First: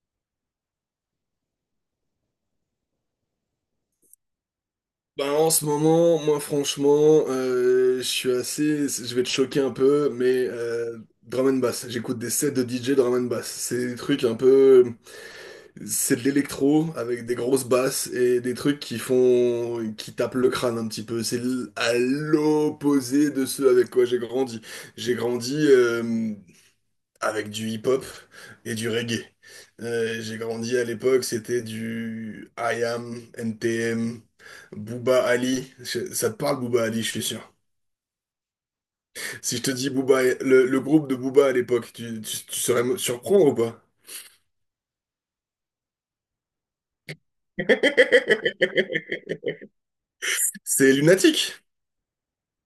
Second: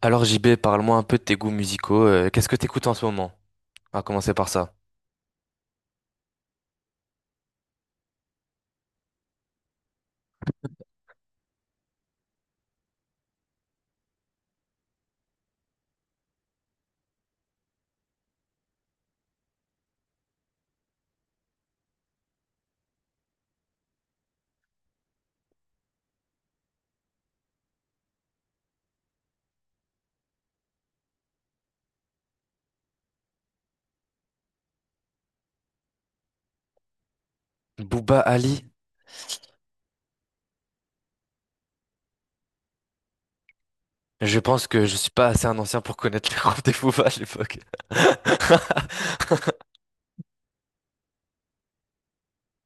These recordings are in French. Alors JB, parle-moi un peu de tes goûts musicaux. Qu'est-ce que t'écoutes en ce moment? On va commencer par ça. Ben, en ce moment, moi franchement, je vais te choquer un peu, mais drum and bass. J'écoute des sets de DJ drum and bass. C'est des trucs un peu, c'est de l'électro avec des grosses basses et des trucs qui font, qui tapent le crâne un petit peu. À l'opposé de ce avec quoi j'ai grandi. J'ai grandi. Avec du hip-hop et du reggae. J'ai grandi à l'époque, c'était du IAM, NTM, Booba Ali. Ça te parle Booba Ali, je suis sûr. Booba Ali? Si je te dis Booba, le groupe de Booba à l'époque, tu saurais me surprendre ou pas? Je pense que je suis pas assez un ancien pour connaître les groupes des Booba à l'époque. C'est lunatique.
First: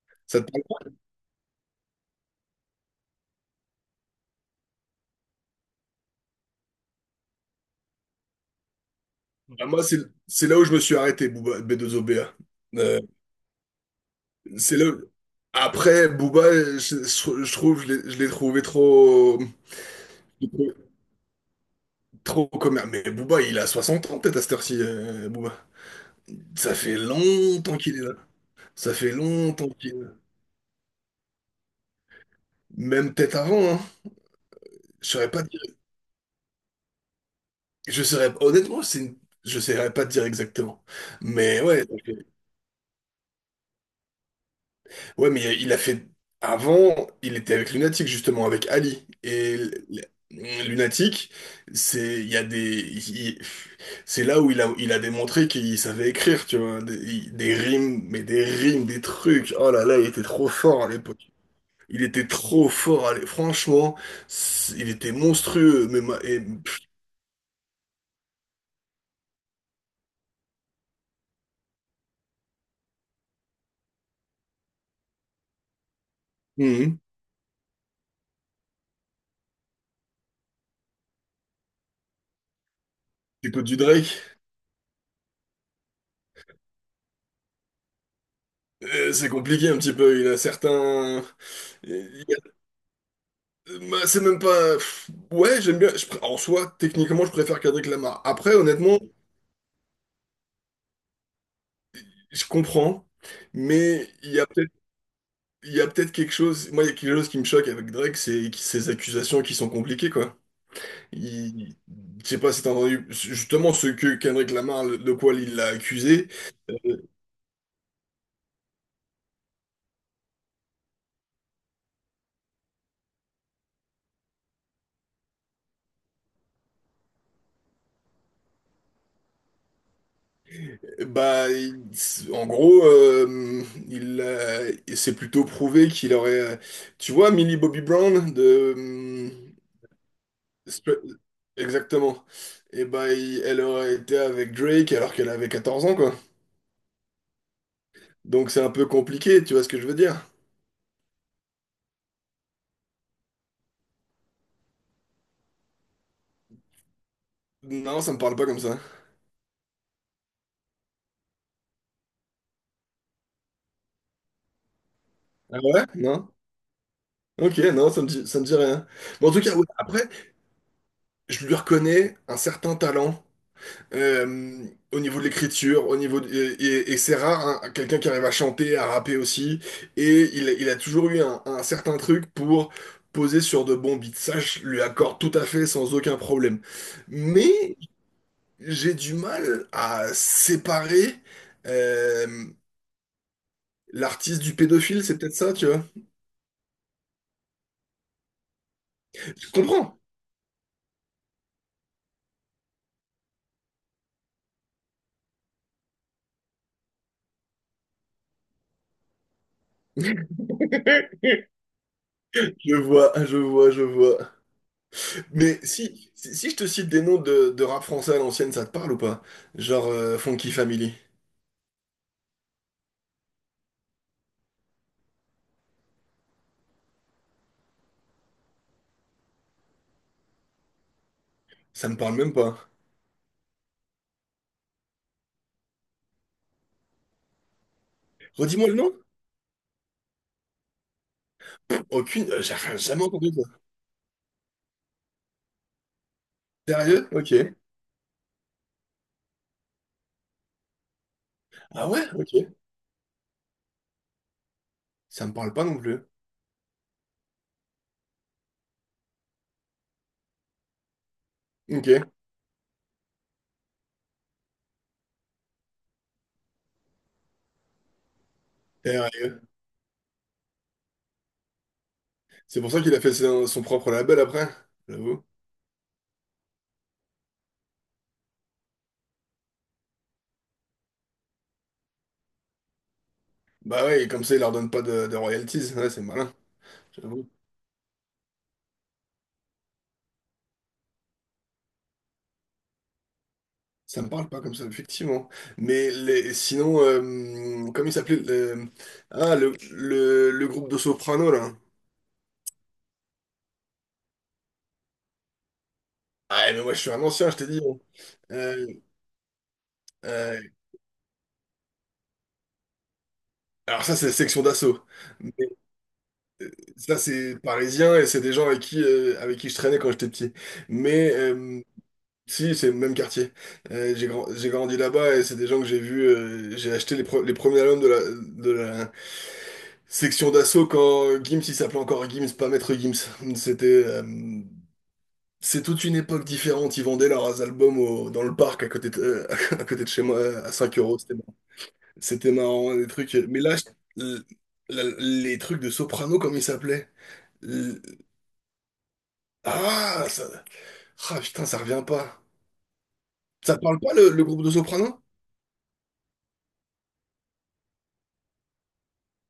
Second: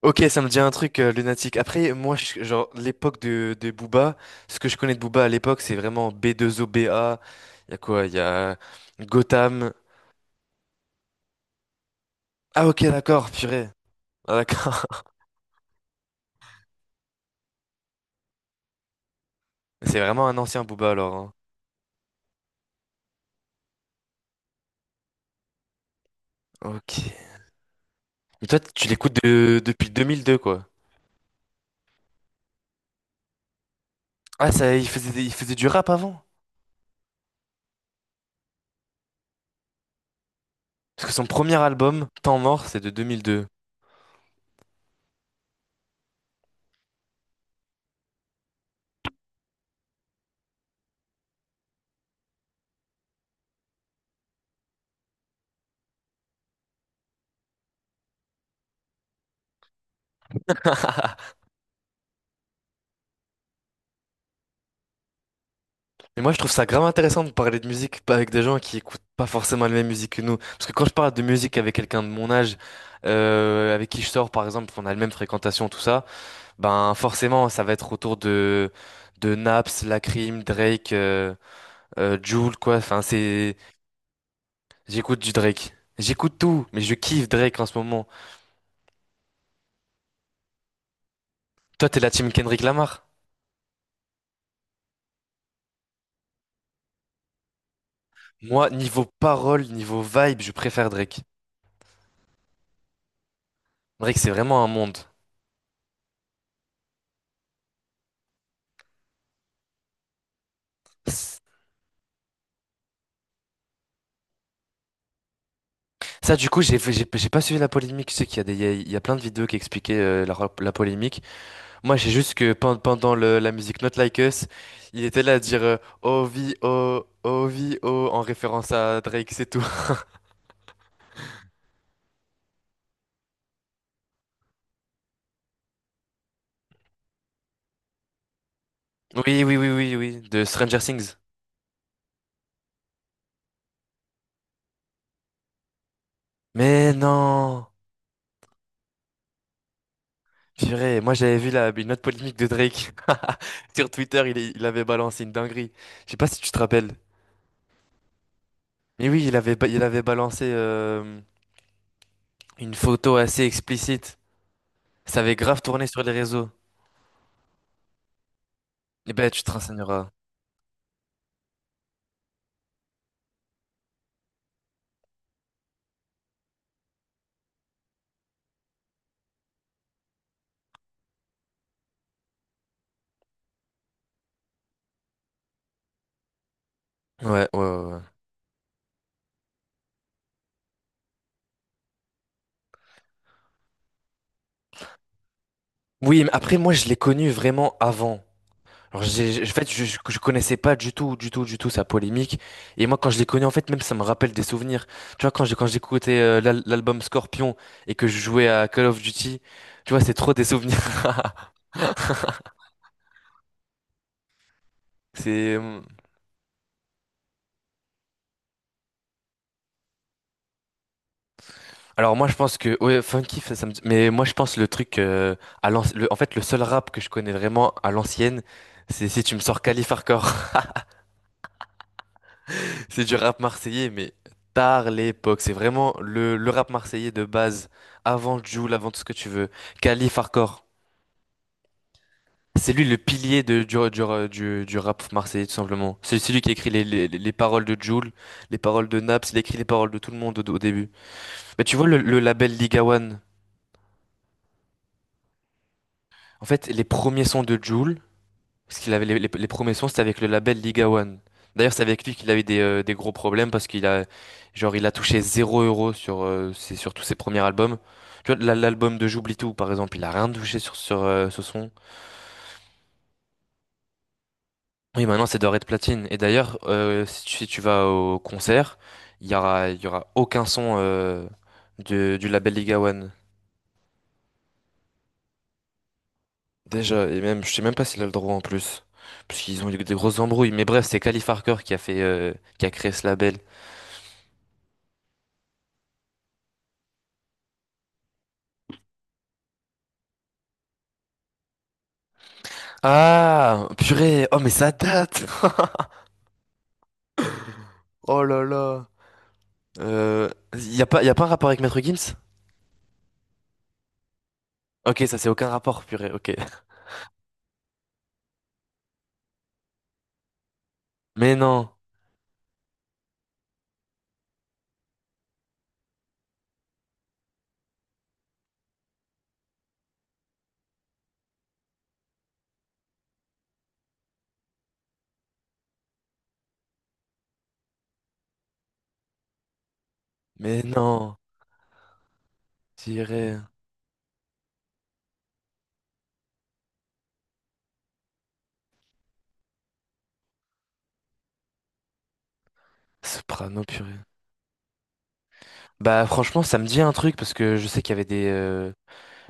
Ok, Ça ça me te dit un parle truc lunatique. Après, moi, genre l'époque de Booba, ce que je connais de Booba à l'époque, c'est vraiment B2OBA. Il y a quoi? Il y a pas. Bah, Gotham. moi, c'est là où je me suis arrêté, Booba, B2OBA. Ah, ok, Euh, d'accord, purée. Ah, c'est d'accord. là. Après, Booba, je trouve, je l'ai trouvé trop. C'est vraiment un ancien Booba alors, hein. Trop commun. Mais Booba, il a 60 ans peut-être à cette heure-ci, Booba. Ça Ok. fait longtemps qu'il est là. Mais toi, tu Ça fait l'écoutes longtemps depuis qu'il est là. 2002, quoi. Même peut-être avant, hein. Ah ça, il Je faisait, saurais il pas faisait dire. du rap avant? Je saurais... Honnêtement, je saurais pas dire exactement. Parce que son premier Mais ouais, ça album, fait- Temps mort, c'est de 2002. ouais, mais il a fait... Avant, il était avec Lunatic, justement, avec Ali. Lunatic, c'est... Il y a des... il- C'est là où il a démontré qu'il savait écrire, tu vois. Des rimes, mais des rimes, des trucs. Oh là là, il était trop fort à l'époque. Il était trop fort, allez, franchement, il était monstrueux, Et moi, je trouve ça grave intéressant de parler de musique pas avec des gens qui écoutent pas forcément la même musique que nous. Parce que quand je parle de musique avec quelqu'un de mon âge, avec qui je sors, par exemple, on a la même fréquentation, tout ça, ben hum, forcément, ça va être autour de Naps, Lacrim, Drake, Jul, quoi. Enfin, c'est t'écoutes du Drake, j'écoute du Drake. J'écoute tout, mais je kiffe Drake en ce moment. C'est compliqué un petit peu, il a certains... Toi, t'es la il team y a- Kendrick Lamar. bah, c'est même pas... ouais, j'aime bien, en soi, techniquement, je préfère Kendrick Lamar. Après, Moi, honnêtement, niveau parole, niveau vibe, je préfère Drake. je comprends, mais Drake, c'est il y a vraiment un peut-être monde. il y a peut-être quelque chose... Moi, il y a quelque chose qui me choque avec Drake, c'est ses accusations qui sont compliquées, quoi. Ça, Il... Je sais pas si t'as entendu, justement, ce que Kendrick Lamar, de quoi il l'a accusé. du coup, j'ai pas suivi la polémique. Je sais qu'il y a des, il y a plein de vidéos qui expliquaient la polémique. Moi, j'ai juste que pendant la musique Not Like Us, il était là à dire oh vie, oh, en référence à Drake, c'est tout. Bah, il- En gros, il s'est plutôt prouvé qu'il aurait, tu vois, Millie Bobby Brown, Oui, oui, oui, oui, oui, de Stranger Stra- Things. exactement. Et bah, elle aurait été avec Drake alors qu'elle avait 14 ans, quoi. Mais non! Donc c'est un peu compliqué, tu vois ce que je veux dire? Purée, moi j'avais vu une autre polémique de Drake. Sur Twitter, il avait balancé une dinguerie. Je sais pas si tu te rappelles. Non, ça me parle pas comme ça. Mais oui, il avait balancé une photo assez explicite. Ça avait Ah grave ouais? tourné sur les Non? réseaux. Ok, non, ça me dit rien. Eh Mais ben, en tout tu te cas, ouais, renseigneras. après, je lui reconnais un certain talent. Au niveau de l'écriture, et c'est rare, hein, quelqu'un qui arrive à chanter, à rapper aussi, et il a toujours eu un certain truc pour poser sur de bons beats. Ça, je lui accorde tout à fait sans aucun problème. Ouais, ouais, Mais ouais, ouais. j'ai du mal à séparer euh, l'artiste du pédophile, c'est peut-être ça, tu vois. Oui, mais après, moi, je l'ai connu vraiment avant. Alors, Je en fait, je, je, comprends. je connaissais pas du tout, du tout, du tout sa polémique. Et moi, quand je l'ai connu, en fait, même ça me rappelle des souvenirs. Tu vois, quand j'écoutais l'album Scorpion et que je jouais à Call of Duty, tu vois, c'est trop des souvenirs. Je vois, je vois, je vois. C'est. Mais si je te cite des noms de rap français à l'ancienne, ça te parle ou pas? Genre Funky Family. Alors moi je pense que ouais funky ça, ça me mais moi je pense le truc en fait le seul rap que je connais vraiment à l'ancienne, c'est si tu me sors Calif. Ça me parle même pas. C'est du rap marseillais, mais tard l'époque. C'est vraiment le rap marseillais de base, avant Redis-moi Jul, le avant nom? tout ce que tu veux. Khalif Hardcore. Aucune. J'ai C'est lui le jamais entendu pilier ça. de, du rap marseillais, tout simplement. C'est lui qui écrit les, les, Sérieux? les Ok. paroles de Jul, les paroles de Naps, il écrit les paroles de tout le monde au début. Mais tu vois Ah le, ouais? le Ok. label Liga One. Ça me parle pas non plus. En fait, les premiers sons de Jul, parce qu'il avait les premiers sons, c'était avec le label Liga One. D'ailleurs, c'est Ok. avec lui qu'il avait des gros problèmes parce qu'il a, genre, il a touché 0 € sur tous ses premiers albums. Tu vois, l'album de J'oublie Sérieux. tout, par exemple, il a rien touché sur ce son. C'est pour ça qu'il a fait son propre label après, Oui, j'avoue. maintenant, c'est doré de platine. Et d'ailleurs, si tu vas au concert, il y aura aucun son du label Liga One. Bah ouais, et comme ça, il leur donne pas de royalties. Ouais, c'est malin, Déjà, et j'avoue. même, je sais même pas s'il a le droit en plus. Parce qu'ils ont eu des grosses embrouilles. Mais bref, c'est Calif Harker qui a créé ce label. Ça me parle pas comme ça, effectivement. Mais les, sinon, comment il s'appelait? Ah, le groupe de Soprano, là. Ah, purée. Oh, mais ça date. Ah, mais moi, je suis un ancien, je t'ai dit, hein. Oh là Euh, là. Euh, euh, y a pas un rapport avec Maître Gims? alors ça, c'est la Section d'Assaut. Ok, ça c'est aucun rapport, purée. Ok. Ça, c'est parisien et c'est des gens avec qui je traînais quand j'étais petit. Mais Mais non. si, c'est le même quartier. J'ai grandi là-bas et c'est des gens que j'ai vus. J'ai acheté les premiers albums de de la Section d'Assaut quand Gims, il s'appelait encore Gims, pas Maître Gims. C'était, euh, c'est toute une époque différente. Ils vendaient leurs albums dans le parc à côté de, à côté de chez moi à Mais 5 euros. C'était non. marrant. C'était marrant, des trucs. Tiré. Mais là, les trucs de Soprano, comme ils s'appelaient. Ah, ça... ah, putain, ça revient pas. Ça te Soprano, parle pas purée. Le groupe de Soprano? Bah franchement, ça me dit un truc parce que je sais qu'il y avait des.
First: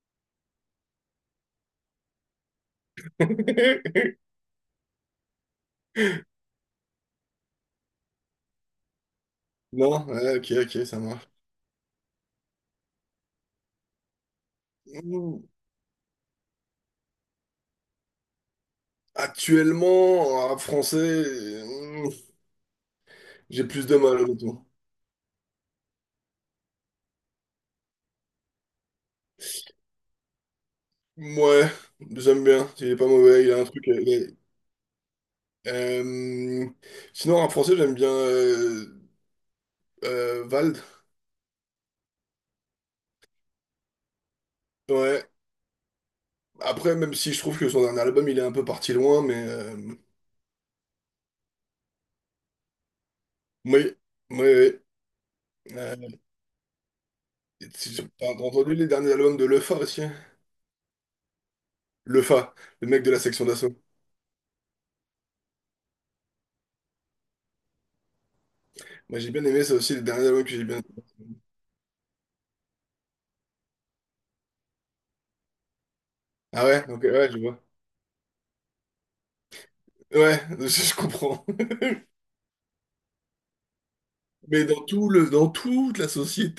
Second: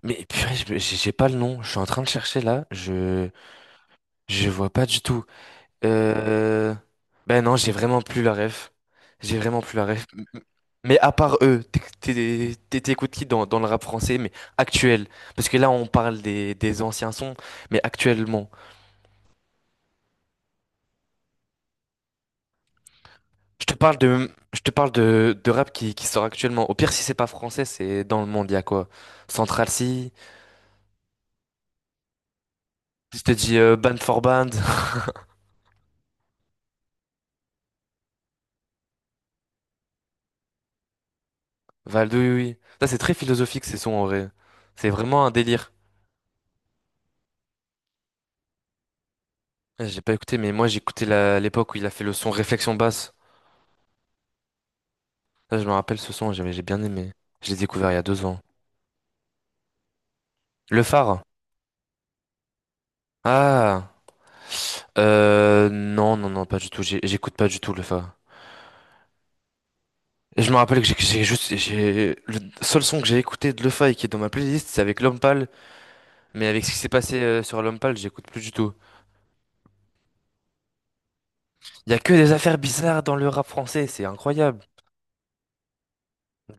Mais purée, j'ai pas le nom. Je suis en train de chercher là. Je, je vois pas du tout. Euh... Ben non, j'ai vraiment plus la ref. J'ai vraiment plus la Non? ref. Ouais, ok, ok, Mais ça à marche. part eux, t'écoutes qui dans le rap français, mais actuel? Mm. Parce que là, on parle des anciens sons, mais actuellement. Actuellement, en rap français, mm, j'ai Je te plus de parle mal, de, je honnêtement. te parle de rap qui sort actuellement. Au pire, si c'est pas français, c'est dans le monde, il y a quoi? Central C, Ouais, j'aime bien. Il est pas je te mauvais, il dis a un truc. Band for Band, a- euh, Sinon, en rap français, j'aime bien Vald. Valdo, oui, oui. Ça, c'est très philosophique, ces sons, en vrai. C'est vraiment Ouais. un délire. Après, même si je trouve que son dernier album, il est un peu parti loin, mais J'ai pas écouté, mais moi, j'ai écouté l'époque où il a fait le son Réflexion basse. oui, oui. Ça, je me Euh, rappelle ce son, j'ai bien aimé. Je l'ai découvert il y a deux T'as ans. entendu les derniers albums de Lefa aussi? Le phare? Le Fa, le mec de la Section d'Assaut. Ah, non, non, non, pas du tout. J'écoute pas du tout le phare. Moi j'ai bien aimé ça aussi, les derniers Et albums que je me j'ai rappelle bien. que j'ai le seul son que j'ai écouté de le phare et qui est dans ma playlist, c'est avec l'homme pâle. Mais avec Ah ce qui ouais, s'est ok, passé ouais, je vois. sur l'homme pâle, j'écoute plus du tout. Ouais, je comprends. Il y a que des affaires bizarres dans le rap français, c'est incroyable. Mais dans dans toute la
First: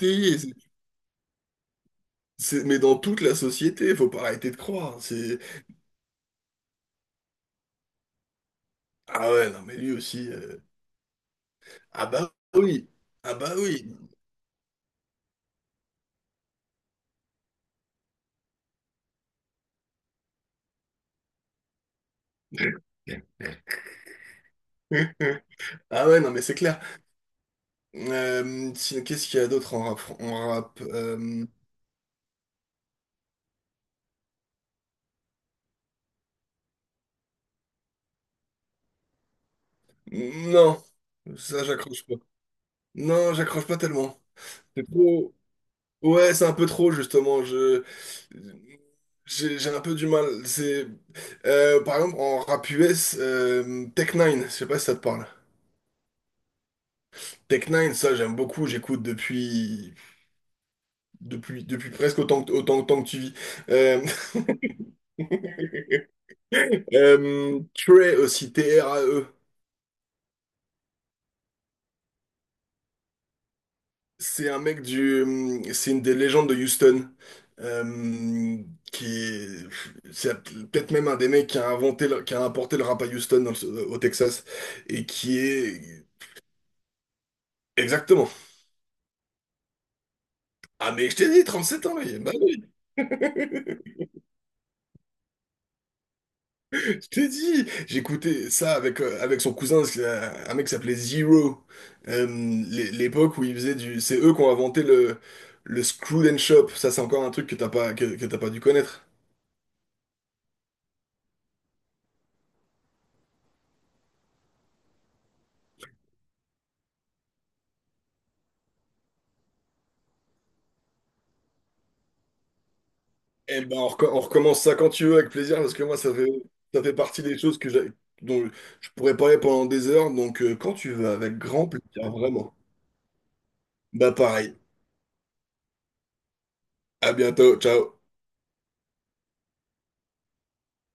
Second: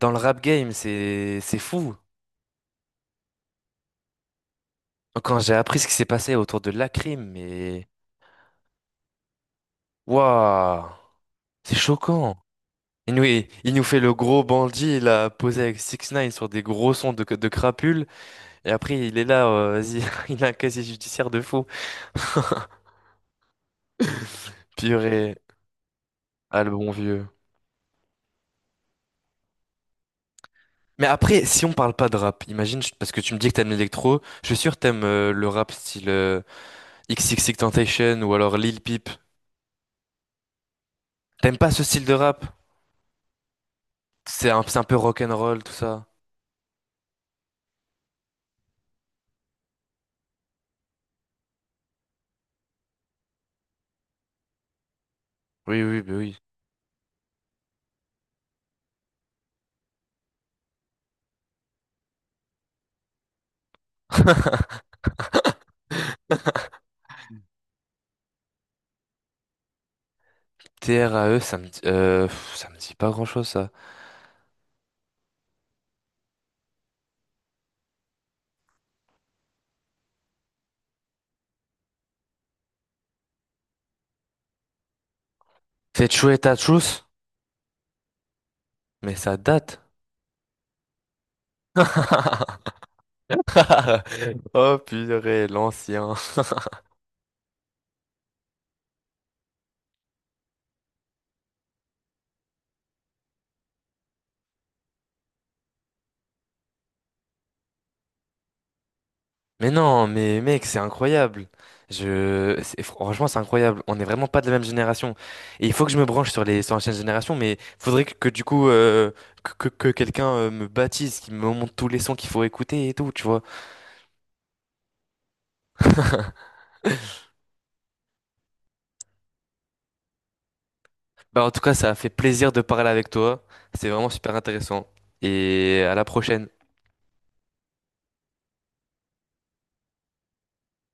Dans le rap game, c'est fou. Mais dans toute la société, faut pas arrêter de croire. Quand C'est j'ai appris ce qui s'est passé autour de Lacrim, mais ah ouais, non mais lui aussi. Waouh, c'est Ah bah choquant. oui, Et nous, ah il bah nous oui. fait le gros bandit, il a posé avec Six Nine sur des gros sons de crapules, et après il est là, vas-y, il a un casier judiciaire de fou. Purée, Ah ouais, non mais c'est ah le clair. bon vieux. Qu'est-ce qu'il y a d'autre en rap, Mais après, si on parle pas de rap, imagine, parce que tu me dis que t'aimes l'électro, je suis sûr que t'aimes le rap style XXXTentacion ou alors Lil Peep. non, T'aimes ça pas ce style j'accroche de pas. rap? Non, j'accroche pas tellement. C'est un C'est peu trop. rock'n'roll, tout ça. Ouais, c'est un peu trop justement. Je j'ai un peu du mal. C'est par exemple en rap US, Tech Nine je sais pas si ça te parle. Oui, oui, bah oui. Tech Nine ça j'aime beaucoup, j'écoute depuis depuis presque autant que autant autant que tu vis. Euh, Trey aussi, T-R-A-E. TRAE, ça me dit pas grand-chose, ça. C'est un mec du C'est une des légendes de Houston. Euh, qui est, c'est Peut-être même un des mecs qui a inventé, qui a apporté le rap à Houston, au Texas et qui est C'est True et Truth, exactement. mais ça date. Ah mais je t'ai dit, 7 ans, lui. Bah oui. Oh purée, l'ancien. Je t'ai dit, j'écoutais ça avec, avec son cousin, c'est, un mec qui s'appelait Zero. Euh, L'époque où ils faisaient du... C'est eux qui ont inventé le screw and Shop. Ça, c'est encore un truc que t'as pas, que t'as pas dû connaître. Mais non, mais mec, c'est incroyable. Franchement, c'est incroyable. On n'est vraiment pas de la même génération. Et il faut que je me branche sur l'ancienne génération, mais faudrait que du coup que quelqu'un me baptise, qu'il me montre tous les sons qu'il faut écouter et tout, tu vois. Eh ben, on recommence ça quand tu veux, avec plaisir, parce que moi, ça fait partie des choses dont je pourrais parler pendant des heures. Donc, quand tu veux, avec Bah en tout grand cas, ça a fait plaisir, plaisir vraiment. de parler avec toi. C'est vraiment Bah super pareil. intéressant. Et à la prochaine. À bientôt. Ciao.